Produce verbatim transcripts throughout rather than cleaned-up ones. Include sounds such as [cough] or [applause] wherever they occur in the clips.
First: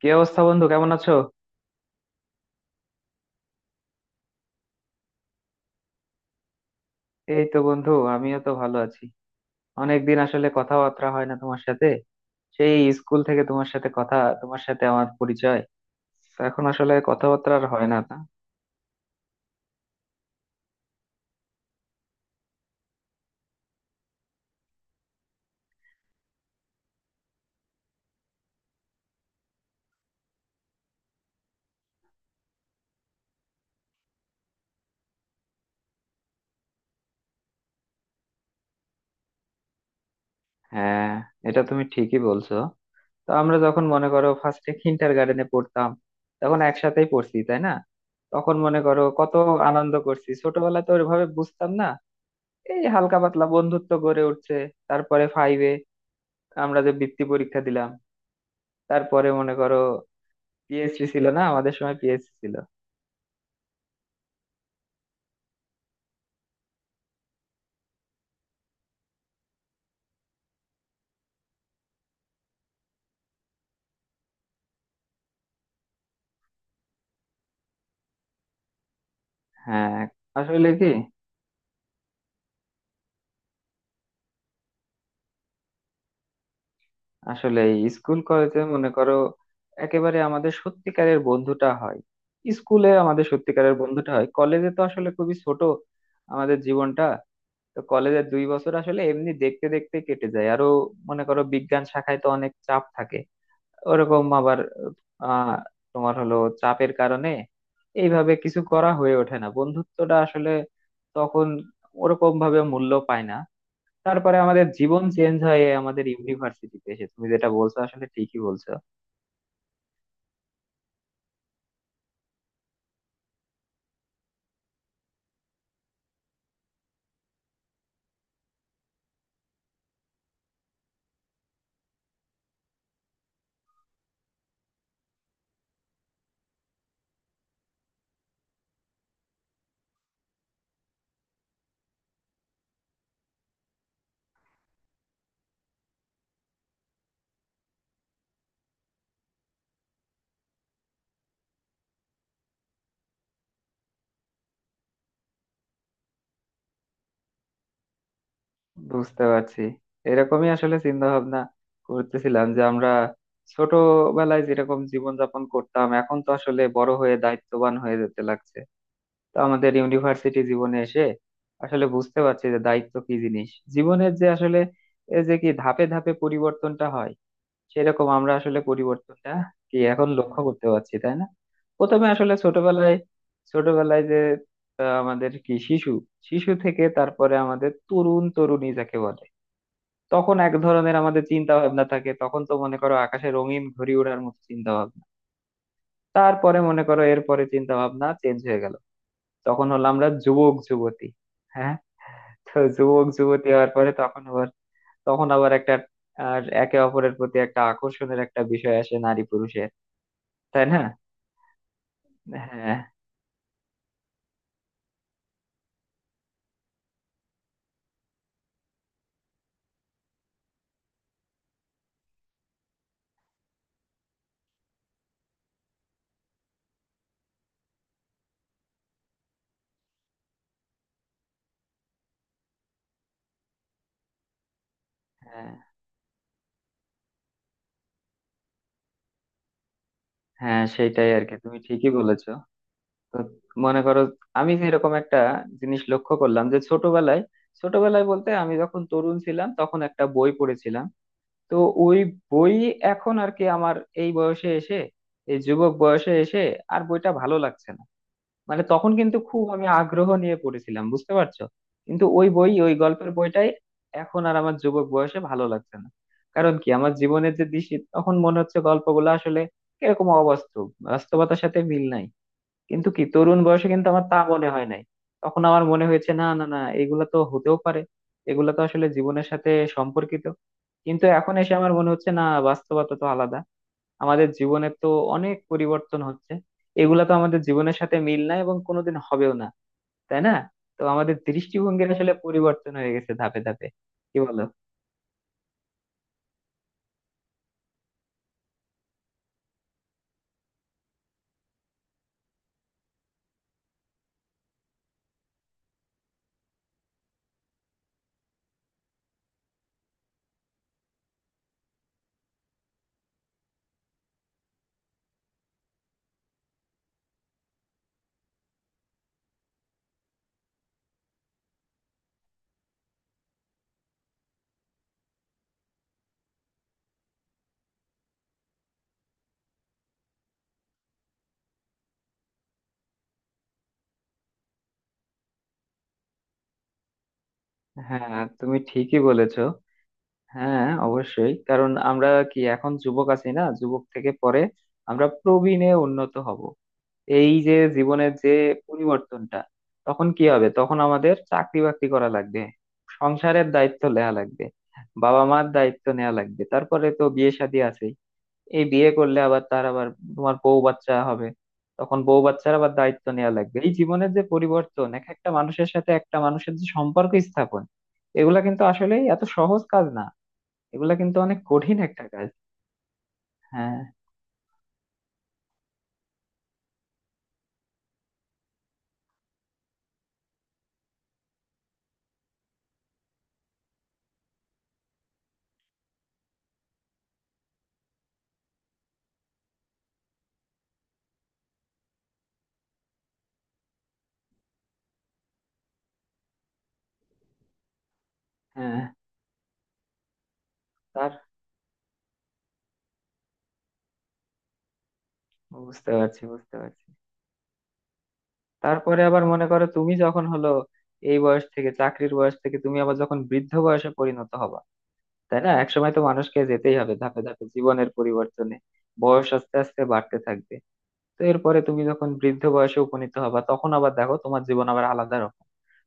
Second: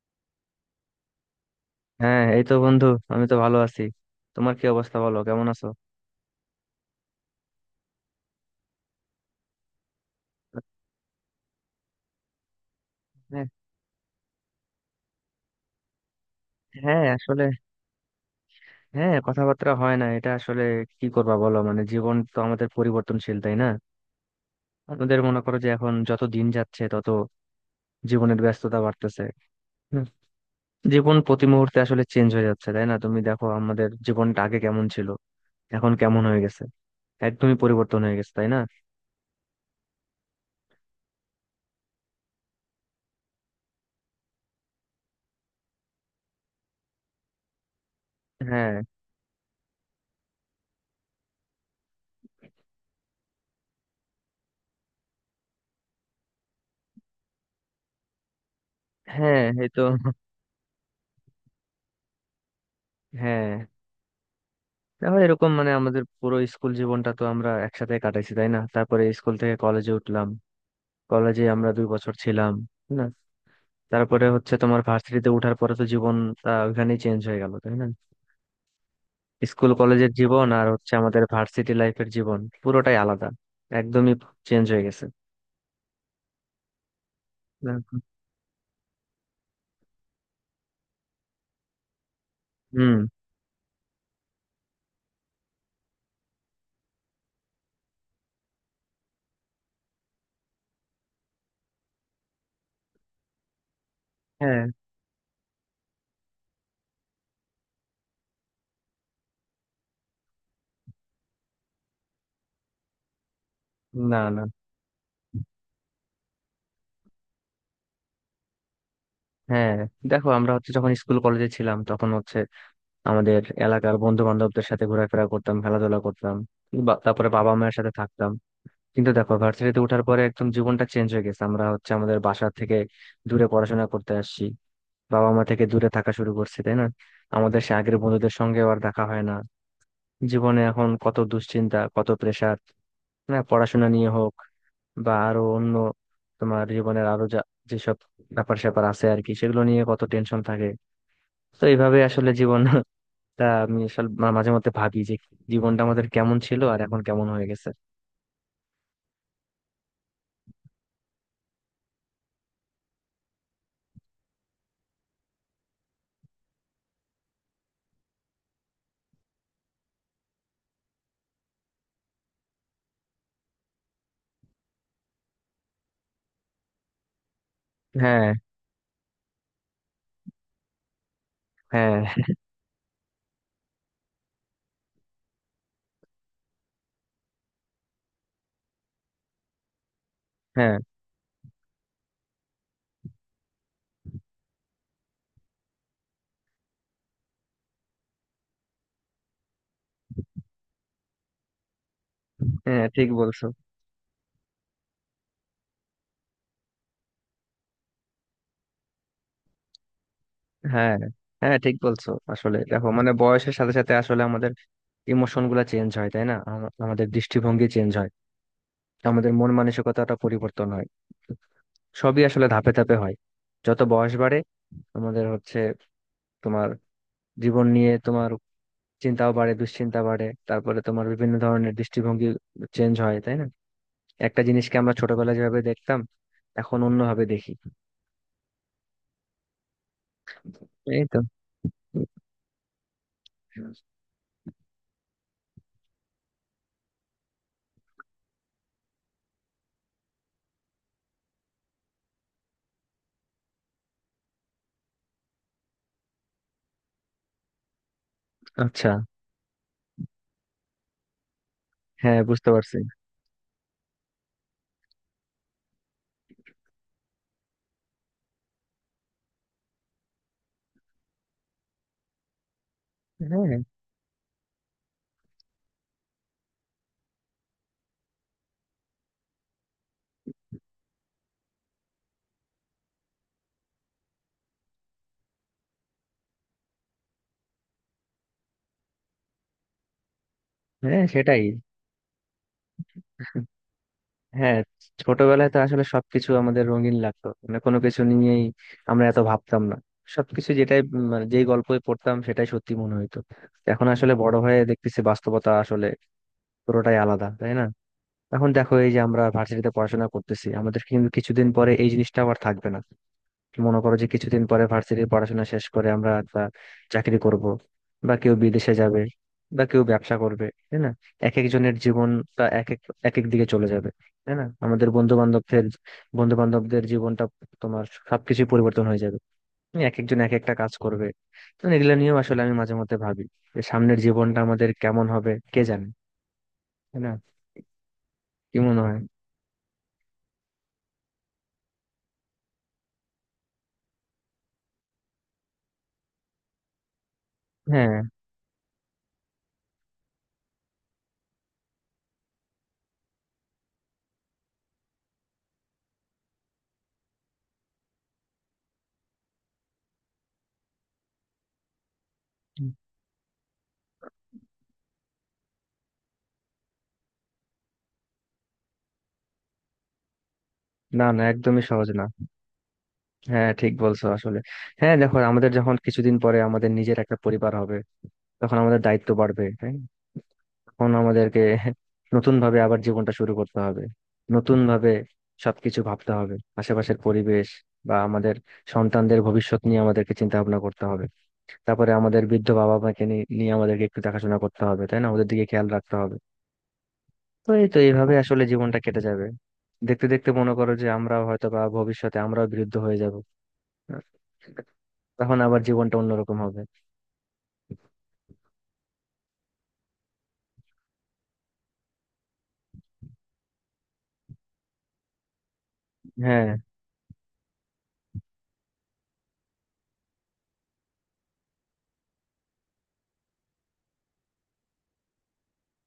কি অবস্থা বন্ধু, কেমন আছো? হ্যাঁ, এই তো বন্ধু। আমি তো ভালো আছি। তোমার কি অবস্থা, বলো কেমন আছো? এই তো বন্ধু, আমিও তো ভালো আছি। অনেকদিন আসলে কথাবার্তা হয় না তোমার সাথে। সেই স্কুল থেকে হ্যাঁ, তোমার সাথে কথা, তোমার সাথে আমার পরিচয়। তো এখন আসলে হ্যাঁ, আসলে কথাবার্তা আর হয় না তা। হ্যাঁ, কথাবার্তা হয় না, এটা আসলে কি করবা বলো। মানে জীবন তো আমাদের পরিবর্তনশীল, তাই না? আমাদের মনে করো যে এখন যত দিন যাচ্ছে তত জীবনের ব্যস্ততা বাড়তেছে। হুম। জীবন প্রতি মুহূর্তে আসলে চেঞ্জ হয়ে যাচ্ছে, তাই না? তুমি দেখো আমাদের জীবনটা আগে কেমন ছিল, এখন কেমন হয়ে গেছে। একদমই পরিবর্তন হয়ে গেছে, তাই না? হ্যাঁ, এটা তুমি ঠিকই বলছো। তো আমরা যখন মনে করো ফার্স্টে কিন্ডার গার্ডেনে পড়তাম, তখন একসাথেই পড়ছি তাই না। তখন হ্যাঁ, মনে করো কত আনন্দ করছি, ছোটবেলায় তো ওইভাবে বুঝতাম না, এই হালকা পাতলা বন্ধুত্ব গড়ে উঠছে। তারপরে ফাইভে আমরা যে বৃত্তি পরীক্ষা দিলাম, তারপরে হ্যাঁ মনে এই করো তো। পিএসসি ছিল না, আমাদের সময় পিএসসি ছিল। হ্যাঁ, তাহলে এরকম, মানে আমাদের পুরো স্কুল জীবনটা তো আমরা একসাথে কাটাইছি, তাই না? তারপরে স্কুল থেকে কলেজে উঠলাম। কলেজে আমরা দুই বছর ছিলাম, তাই না? তারপরে হচ্ছে তোমার ভার্সিটিতে ওঠার পরে তো জীবন ওইখানেই চেঞ্জ হয়ে গেল, তাই না? স্কুল হ্যাঁ, কলেজের জীবন আসলে আর কি, হচ্ছে আমাদের ভার্সিটি লাইফের জীবন পুরোটাই আলাদা। একদমই চেঞ্জ হয়ে গেছে আসলে না? স্কুল কলেজে মনে করো একেবারে আমাদের সত্যিকারের বন্ধুটা হয়। স্কুলে হুম। আমাদের সত্যিকারের বন্ধুটা হয়, কলেজে তো আসলে খুবই ছোট আমাদের জীবনটা। তো কলেজের দুই বছর আসলে এমনি দেখতে দেখতে কেটে যায়। আরো মনে করো বিজ্ঞান শাখায় তো অনেক চাপ থাকে, ওরকম আবার হ্যাঁ। আহ তোমার হলো চাপের কারণে এইভাবে কিছু করা হয়ে ওঠে না, বন্ধুত্বটা আসলে তখন ওরকম ভাবে মূল্য পায় না। না তারপরে না, আমাদের জীবন চেঞ্জ হয় এই আমাদের ইউনিভার্সিটিতে এসে, তুমি যেটা বলছো আসলে ঠিকই বলছো। হ্যাঁ দেখো, আমরা হচ্ছে যখন স্কুল কলেজে ছিলাম তখন হচ্ছে আমাদের এলাকার বন্ধু বান্ধবদের সাথে ঘোরাফেরা করতাম, খেলাধুলা করতাম। বা- তারপরে বাবা মায়ের সাথে থাকতাম। কিন্তু দেখো, ভার্সিটিতে ওঠার পরে একদম জীবনটা চেঞ্জ হয়ে গেছে। আমরা হচ্ছে আমাদের বাসা থেকে দূরে পড়াশোনা করতে আসছি, বাবা মা থেকে দূরে থাকা শুরু করছি, তাই না? আমাদের সে আগের বন্ধুদের সঙ্গে আর দেখা হয় না। জীবনে এখন কত দুশ্চিন্তা, কত প্রেশার, না পড়াশোনা নিয়ে হোক বা আরো অন্য তোমার জীবনের আরো যা যেসব ব্যাপার স্যাপার আছে আর কি, সেগুলো নিয়ে কত টেনশন থাকে। তো এইভাবে আসলে জীবন। তা আমি আসলে মা- মাঝে মধ্যে ভাবি যে জীবনটা আমাদের কেমন ছিল আর এখন কেমন হয়ে গেছে। বুঝতে পারছি, এরকমই আসলে চিন্তা ভাবনা করতেছিলাম যে আমরা ছোটবেলায় যেরকম জীবন যাপন করতাম, এখন তো আসলে বড় হয়ে দায়িত্ববান হয়ে যেতে লাগছে। তো আমাদের ইউনিভার্সিটি জীবনে এসে আসলে বুঝতে পারছি যে দায়িত্ব কি জিনিস, জীবনের যে আসলে এই যে কি ধাপে ধাপে পরিবর্তনটা হয়, সেরকম হ্যাঁ, আমরা আসলে পরিবর্তনটা কি এখন লক্ষ্য করতে পারছি তাই না। হ্যাঁ। প্রথমে আসলে ছোটবেলায় ছোটবেলায় যে আহ, আমাদের কি শিশু শিশু থেকে তারপরে আমাদের তরুণ তরুণী যাকে বলে, তখন এক হ্যাঁ, ধরনের আমাদের চিন্তা ভাবনা থাকে। তখন তো মনে করো আকাশে রঙিন ঘুড়ি ওড়ার মতো চিন্তা ভাবনা। তারপরে মনে করো এরপরে চিন্তা ভাবনা চেঞ্জ হয়ে গেল, তখন হলো আমরা যুবক যুবতী। হ্যাঁ, তো হ্যাঁ যুবক ঠিক বলছো। যুবতী হওয়ার পরে তখন আবার, তখন আবার একটা আর একে অপরের প্রতি একটা আকর্ষণের একটা বিষয় আসে নারী পুরুষের, তাই না। হ্যাঁ, হ্যাঁ ঠিক বলছো আসলে। হ্যাঁ, দেখো, মানে বয়সের সাথে সাথে আসলে আমাদের ইমোশন গুলা চেঞ্জ হয়, তাই না? আমা- আমাদের দৃষ্টিভঙ্গি চেঞ্জ হয়, আমাদের মন মানসিকতাটা পরিবর্তন হয়। সবই আসলে ধাপে ধাপে হয়। যত বয়স বাড়ে আমাদের হচ্ছে তোমার জীবন নিয়ে তোমার চিন্তাও বাড়ে, দুশ্চিন্তা বাড়ে। তারপরে তোমার বিভিন্ন ধরনের দৃষ্টিভঙ্গি চেঞ্জ হয়, তাই না? একটা জিনিসকে আমরা ছোটবেলায় হ্যাঁ, যেভাবে দেখতাম এখন অন্যভাবে দেখি। হ্যাঁ এই সেটাই তো। আর কি, তুমি ঠিকই বলেছো। তো মনে করো আমি এরকম একটা জিনিস লক্ষ্য করলাম যে ছোটবেলায়, ছোটবেলায় বলতে আমি যখন তরুণ ছিলাম তখন একটা বই পড়েছিলাম, তো ওই বই এখন আর কি আমার এই বয়সে এসে, এই যুবক বয়সে এসে আর বইটা ভালো লাগছে না। মানে আচ্ছা, তখন কিন্তু খুব আমি আগ্রহ নিয়ে পড়েছিলাম, বুঝতে পারছো। কিন্তু হ্যাঁ ওই বুঝতে বই, ওই পারছি। গল্পের বইটাই এখন আর আমার যুবক বয়সে ভালো লাগছে না। কারণ কি আমার জীবনের যে দৃষ্টি, তখন মনে হচ্ছে গল্পগুলো আসলে কিরকম অবাস্তব, বাস্তবতার সাথে মিল নাই। কিন্তু কি তরুণ হ্যাঁ, বয়সে কিন্তু আমার তা মনে হয় নাই। তখন আমার মনে হয়েছে না না না, এগুলা তো হতেও পারে, এগুলা তো আসলে জীবনের সাথে সম্পর্কিত। কিন্তু এখন এসে আমার মনে হচ্ছে না, বাস্তবতা তো আলাদা, আমাদের জীবনে তো অনেক পরিবর্তন হচ্ছে, এগুলা তো আমাদের জীবনের সাথে মিল নাই এবং কোনোদিন হবেও না, তাই না। তো হ্যাঁ আমাদের সেটাই। দৃষ্টিভঙ্গির আসলে পরিবর্তন হয়ে গেছে ধাপে ধাপে, কি বলো। হ্যাঁ, ছোটবেলায় তো আসলে সবকিছু আমাদের রঙিন লাগতো, মানে কোনো কিছু নিয়েই আমরা এত ভাবতাম না। সবকিছু যেটাই উম, মানে যেই গল্পই পড়তাম সেটাই সত্যি মনে হইতো। এখন আসলে বড় হয়ে দেখতেছি বাস্তবতা আসলে পুরোটাই আলাদা, তাই না? এখন দেখো, এই যে আমরা ভার্সিটিতে পড়াশোনা করতেছি, আমাদের কিন্তু কিছুদিন পরে এই জিনিসটা আবার থাকবে না। মনে করো যে কিছুদিন পরে ভার্সিটির পড়াশোনা শেষ করে আমরা একটা চাকরি করব, বা কেউ বিদেশে যাবে, বা কেউ ব্যবসা করবে, তাই না? এক একজনের জীবনটা এক এক এক এক দিকে চলে যাবে, তাই না? আমাদের বন্ধু বান্ধবদের বন্ধু বান্ধবদের জীবনটা, তোমার সবকিছু পরিবর্তন হয়ে যাবে। তুমি এক একজন এক একটা কাজ করবে। তো এগুলো নিয়েও আসলে আমি মাঝে মধ্যে ভাবি যে সামনের জীবনটা আমাদের কেমন হবে কে জানে, তাই না? হ্যাঁ তুমি কি মনে হয়? ঠিকই বলেছো। হ্যাঁ অবশ্যই, কারণ আমরা কি এখন যুবক আছি, না যুবক থেকে পরে আমরা প্রবীণে উন্নত হব। এই যে হ্যাঁ, জীবনের যে পরিবর্তনটা, তখন কি হবে? তখন আমাদের চাকরি বাকরি করা লাগবে, সংসারের দায়িত্ব নেওয়া লাগবে, বাবা মার দায়িত্ব নেওয়া লাগবে, তারপরে তো বিয়ে শাদী আছে। এই বিয়ে করলে আবার তার আবার তোমার বউ বাচ্চা হবে, তখন বউ বাচ্চার আবার দায়িত্ব নেওয়া লাগবে। এই জীবনের যে পরিবর্তন, এক একটা মানুষের সাথে একটা মানুষের যে সম্পর্ক স্থাপন, এগুলা কিন্তু আসলে এত সহজ কাজ না, এগুলা না কিন্তু না অনেক একদমই কঠিন সহজ একটা না। কাজ। হ্যাঁ ঠিক হ্যাঁ, বলছো আসলে। হ্যাঁ, দেখো আমাদের যখন কিছুদিন পরে আমাদের নিজের একটা পরিবার হবে, তখন আমাদের দায়িত্ব বাড়বে। হ্যাঁ, তখন আমাদেরকে নতুন ভাবে আবার জীবনটা শুরু করতে হবে, নতুন ভাবে সবকিছু ভাবতে হবে। আশেপাশের পরিবেশ বা আমাদের সন্তানদের ভবিষ্যৎ নিয়ে আমাদেরকে চিন্তা ভাবনা করতে হবে। তারপরে আমাদের বৃদ্ধ বাবা মাকে নি- নিয়ে আমাদেরকে একটু দেখাশোনা করতে হবে, তাই না? ওদের দিকে খেয়াল রাখতে হবে। তো এই তো, এইভাবে আসলে জীবনটা হ্যাঁ কেটে যাবে। দেখতে দেখতে মনে করো যে তার আমরাও হয়তো বা ভবিষ্যতে আমরাও বৃদ্ধ হয়ে যাব। তখন আবার বুঝতে জীবনটা পারছি, অন্যরকম বুঝতে হবে। পারছি। তারপরে আবার মনে করো তুমি যখন হলো এই বয়স থেকে, চাকরির বয়স থেকে তুমি আবার যখন বৃদ্ধ বয়সে পরিণত হবা, তাই না। একসময় তো মানুষকে হ্যাঁ, যেতেই হবে ধাপে ধাপে জীবনের পরিবর্তনে, বয়স আস্তে আস্তে বাড়তে থাকবে। তো এরপরে তুমি যখন বৃদ্ধ বয়সে উপনীত হবা, তখন আবার দেখো তোমার জীবন আবার আলাদা রকম।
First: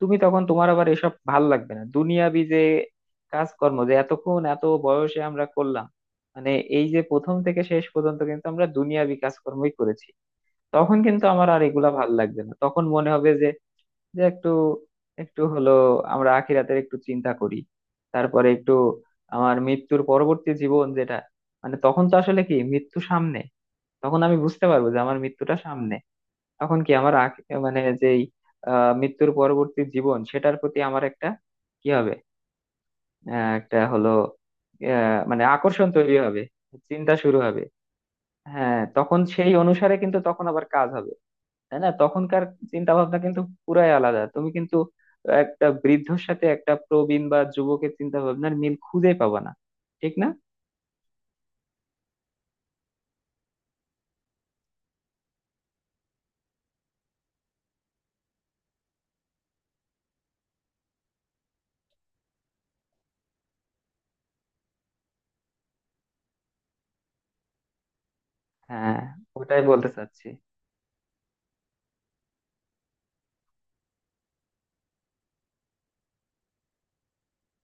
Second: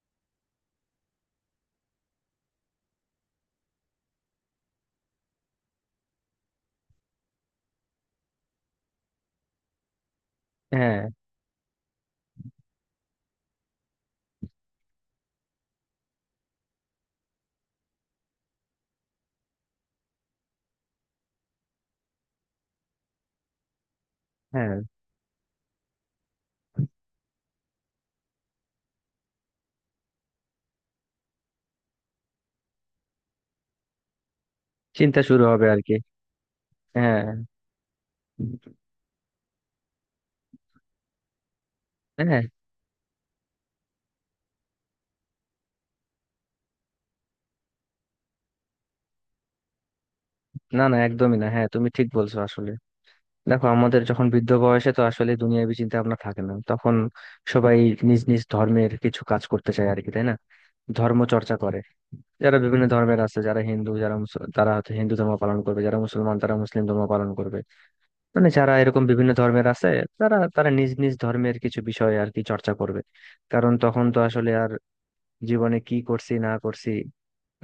তুমি তখন, তোমার আবার এসব ভাল লাগবে না দুনিয়াবি যে কাজকর্ম যে এতক্ষণ এত বয়সে আমরা করলাম, মানে এই যে প্রথম থেকে শেষ পর্যন্ত কিন্তু আমরা দুনিয়াবি কাজকর্মই করেছি। তখন হ্যাঁ। কিন্তু আমার আর এগুলা ভাল লাগবে না, তখন মনে হবে যে যে একটু একটু হলো আমরা আখিরাতের একটু চিন্তা করি। তারপরে একটু আমার মৃত্যুর পরবর্তী জীবন যেটা, মানে তখন তো আসলে কি মৃত্যু সামনে, তখন আমি বুঝতে হ্যাঁ, পারবো যে আমার মৃত্যুটা সামনে। তখন কি আমার আখ- মানে যেই আহ, মৃত্যুর পরবর্তী জীবন, সেটার প্রতি আমার একটা কি হবে, আহ, একটা হলো আহ, চিন্তা শুরু মানে হবে আর আকর্ষণ কি। তৈরি হবে, চিন্তা হ্যাঁ, শুরু হবে। হ্যাঁ তখন সেই অনুসারে কিন্তু তখন আবার কাজ হবে, তাই না। হ্যাঁ। তখনকার চিন্তা ভাবনা কিন্তু পুরাই আলাদা। তুমি কিন্তু একটা বৃদ্ধর সাথে একটা প্রবীণ বা যুবকের চিন্তা ভাবনার মিল খুঁজে পাবা না, ঠিক না। না না একদমই না। হ্যাঁ, তুমি ঠিক বলছো আসলে। দেখো আমাদের যখন বৃদ্ধ বয়সে তো আসলে দুনিয়াবি চিন্তা ভাবনা থাকে না তখন। সবাই নিজ নিজ ধর্মের কিছু কাজ করতে চায় আর কি, তাই না? ধর্ম চর্চা করে। যারা বিভিন্ন ধর্মের আছে, যারা হিন্দু, যারা মুস- তারা হয়তো হিন্দু ধর্ম পালন করবে, যারা মুসলমান তারা মুসলিম ধর্ম পালন করবে। মানে যারা হ্যাঁ, এরকম বিভিন্ন ওটাই ধর্মের আছে, বলতে চাচ্ছি। তারা তারা নিজ নিজ ধর্মের কিছু বিষয় আর কি চর্চা করবে। কারণ তখন তো আসলে আর জীবনে কি করছি না করছি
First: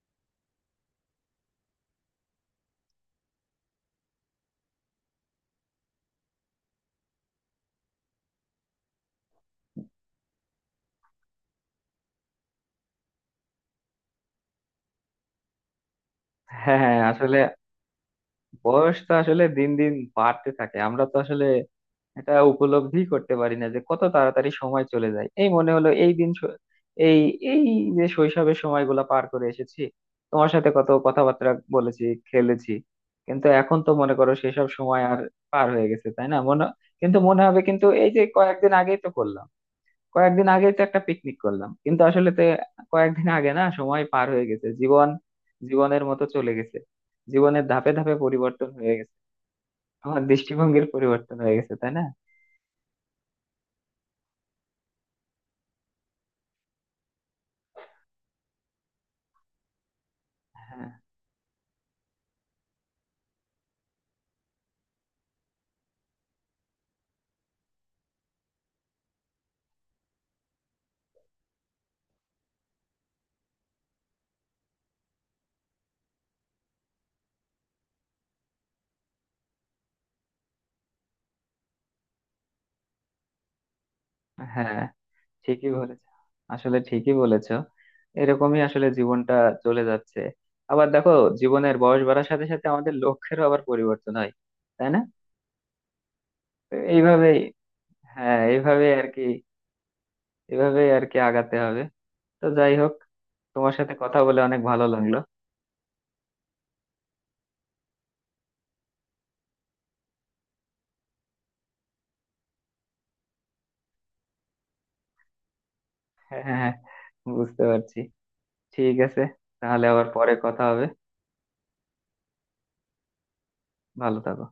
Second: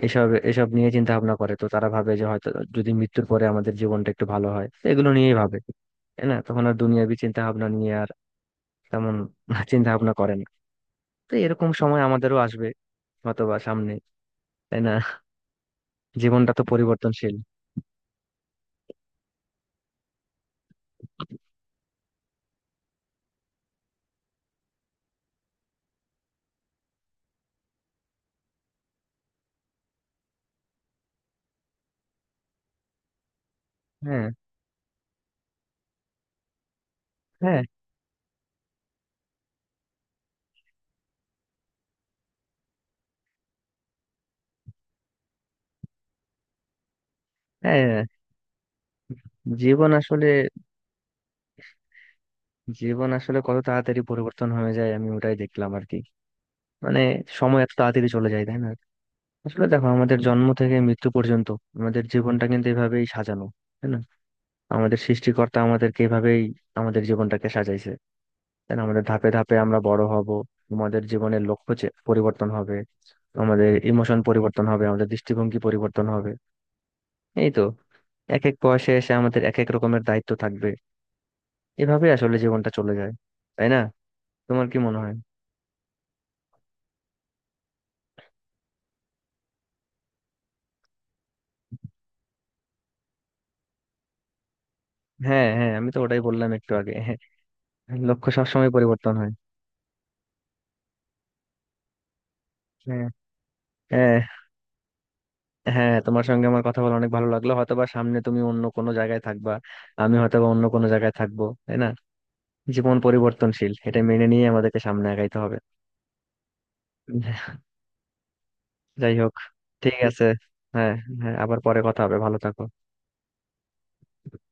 এসব এসব নিয়ে চিন্তা ভাবনা করে, তো তারা ভাবে যে হয়তো যদি মৃত্যুর পরে আমাদের জীবনটা একটু ভালো হয়, তো এগুলো নিয়েই ভাবে, তাই না? তখন আর দুনিয়াবি চিন্তা ভাবনা নিয়ে আর তেমন [laughs] চিন্তা ভাবনা করে না। তো এরকম সময় আমাদেরও আসবে, অথবা সামনে, তাই না? জীবনটা তো হ্যাঁ পরিবর্তনশীল। আসলে বয়স তো আসলে দিন দিন বাড়তে থাকে, আমরা তো আসলে এটা উপলব্ধি করতে পারি না যে কত তাড়াতাড়ি সময় চলে যায়। এই মনে হলো এই দিন শ- এই, এই যে শৈশবের সময়গুলো পার করে এসেছি, তোমার সাথে কত কথাবার্তা বলেছি, খেলেছি, কিন্তু এখন তো মনে হ্যাঁ, করো সেসব সময় আর পার হয়ে গেছে, তাই না। মনে কিন্তু মনে হবে হ্যাঁ। কিন্তু এই যে কয়েকদিন আগেই তো করলাম, কয়েকদিন আগেই তো একটা পিকনিক করলাম, কিন্তু আসলে তো কয়েকদিন আগে না, সময় পার হয়ে গেছে, জীবন জীবনের মতো চলে গেছে। জীবনের ধাপে হ্যাঁ, ধাপে পরিবর্তন হয়ে গেছে, জীবন আমার আসলে দৃষ্টিভঙ্গির পরিবর্তন হয়ে গেছে, তাই না। জীবন আসলে কত তাড়াতাড়ি পরিবর্তন হয়ে যায় আমি ওটাই দেখলাম আর কি। মানে সময় এত তাড়াতাড়ি চলে যায়, তাই না? আসলে দেখো আমাদের জন্ম থেকে হ্যাঁ, মৃত্যু পর্যন্ত আমাদের জীবনটা কিন্তু এভাবেই সাজানো, তাই না? আমাদের সৃষ্টিকর্তা আমাদেরকে এভাবেই আমাদের জীবনটাকে সাজাইছে, তাই না? আমাদের ধাপে ধাপে আমরা বড় হব, আমাদের জীবনের লক্ষ্য চে- পরিবর্তন হবে, আমাদের ইমোশন পরিবর্তন হবে, আমাদের দৃষ্টিভঙ্গি পরিবর্তন হবে। এই তো। এক এক বয়সে এসে আমাদের এক এক রকমের দায়িত্ব থাকবে। এভাবে আসলে জীবনটা চলে যায়, তাই না? তোমার কি হ্যাঁ মনে হয়? ঠিকই বলেছ, আসলে ঠিকই বলেছ। এরকমই আসলে জীবনটা চলে যাচ্ছে। আবার দেখো জীবনের বয়স বাড়ার সাথে সাথে আমাদের লক্ষ্যেরও আবার পরিবর্তন হয়, তাই না। হ্যাঁ, হ্যাঁ আমি তো ওটাই বললাম একটু তো আগে। হ্যাঁ, এইভাবেই, লক্ষ্য হ্যাঁ সবসময় এইভাবে আর পরিবর্তন কি, হয়। এইভাবেই আর কি আগাতে হবে। তো যাই হোক, হ্যাঁ। তোমার সাথে হ্যাঁ, কথা বলে অনেক ভালো লাগলো। হ্যাঁ তোমার সঙ্গে আমার কথা বলে অনেক ভালো লাগলো। হয়তোবা সামনে তুমি অন্য কোনো জায়গায় থাকবা, আমি হয়তোবা অন্য কোনো জায়গায় থাকবো, তাই না? জীবন পরিবর্তনশীল, এটা মেনে নিয়ে আমাদেরকে সামনে আগাইতে হবে। হ্যাঁ, হ্যাঁ, বুঝতে পারছি, ঠিক যাই আছে, হোক, তাহলে ঠিক আবার আছে। পরে কথা হবে। হ্যাঁ, হ্যাঁ আবার পরে কথা হবে। ভালো থাকো। ভালো থাকো।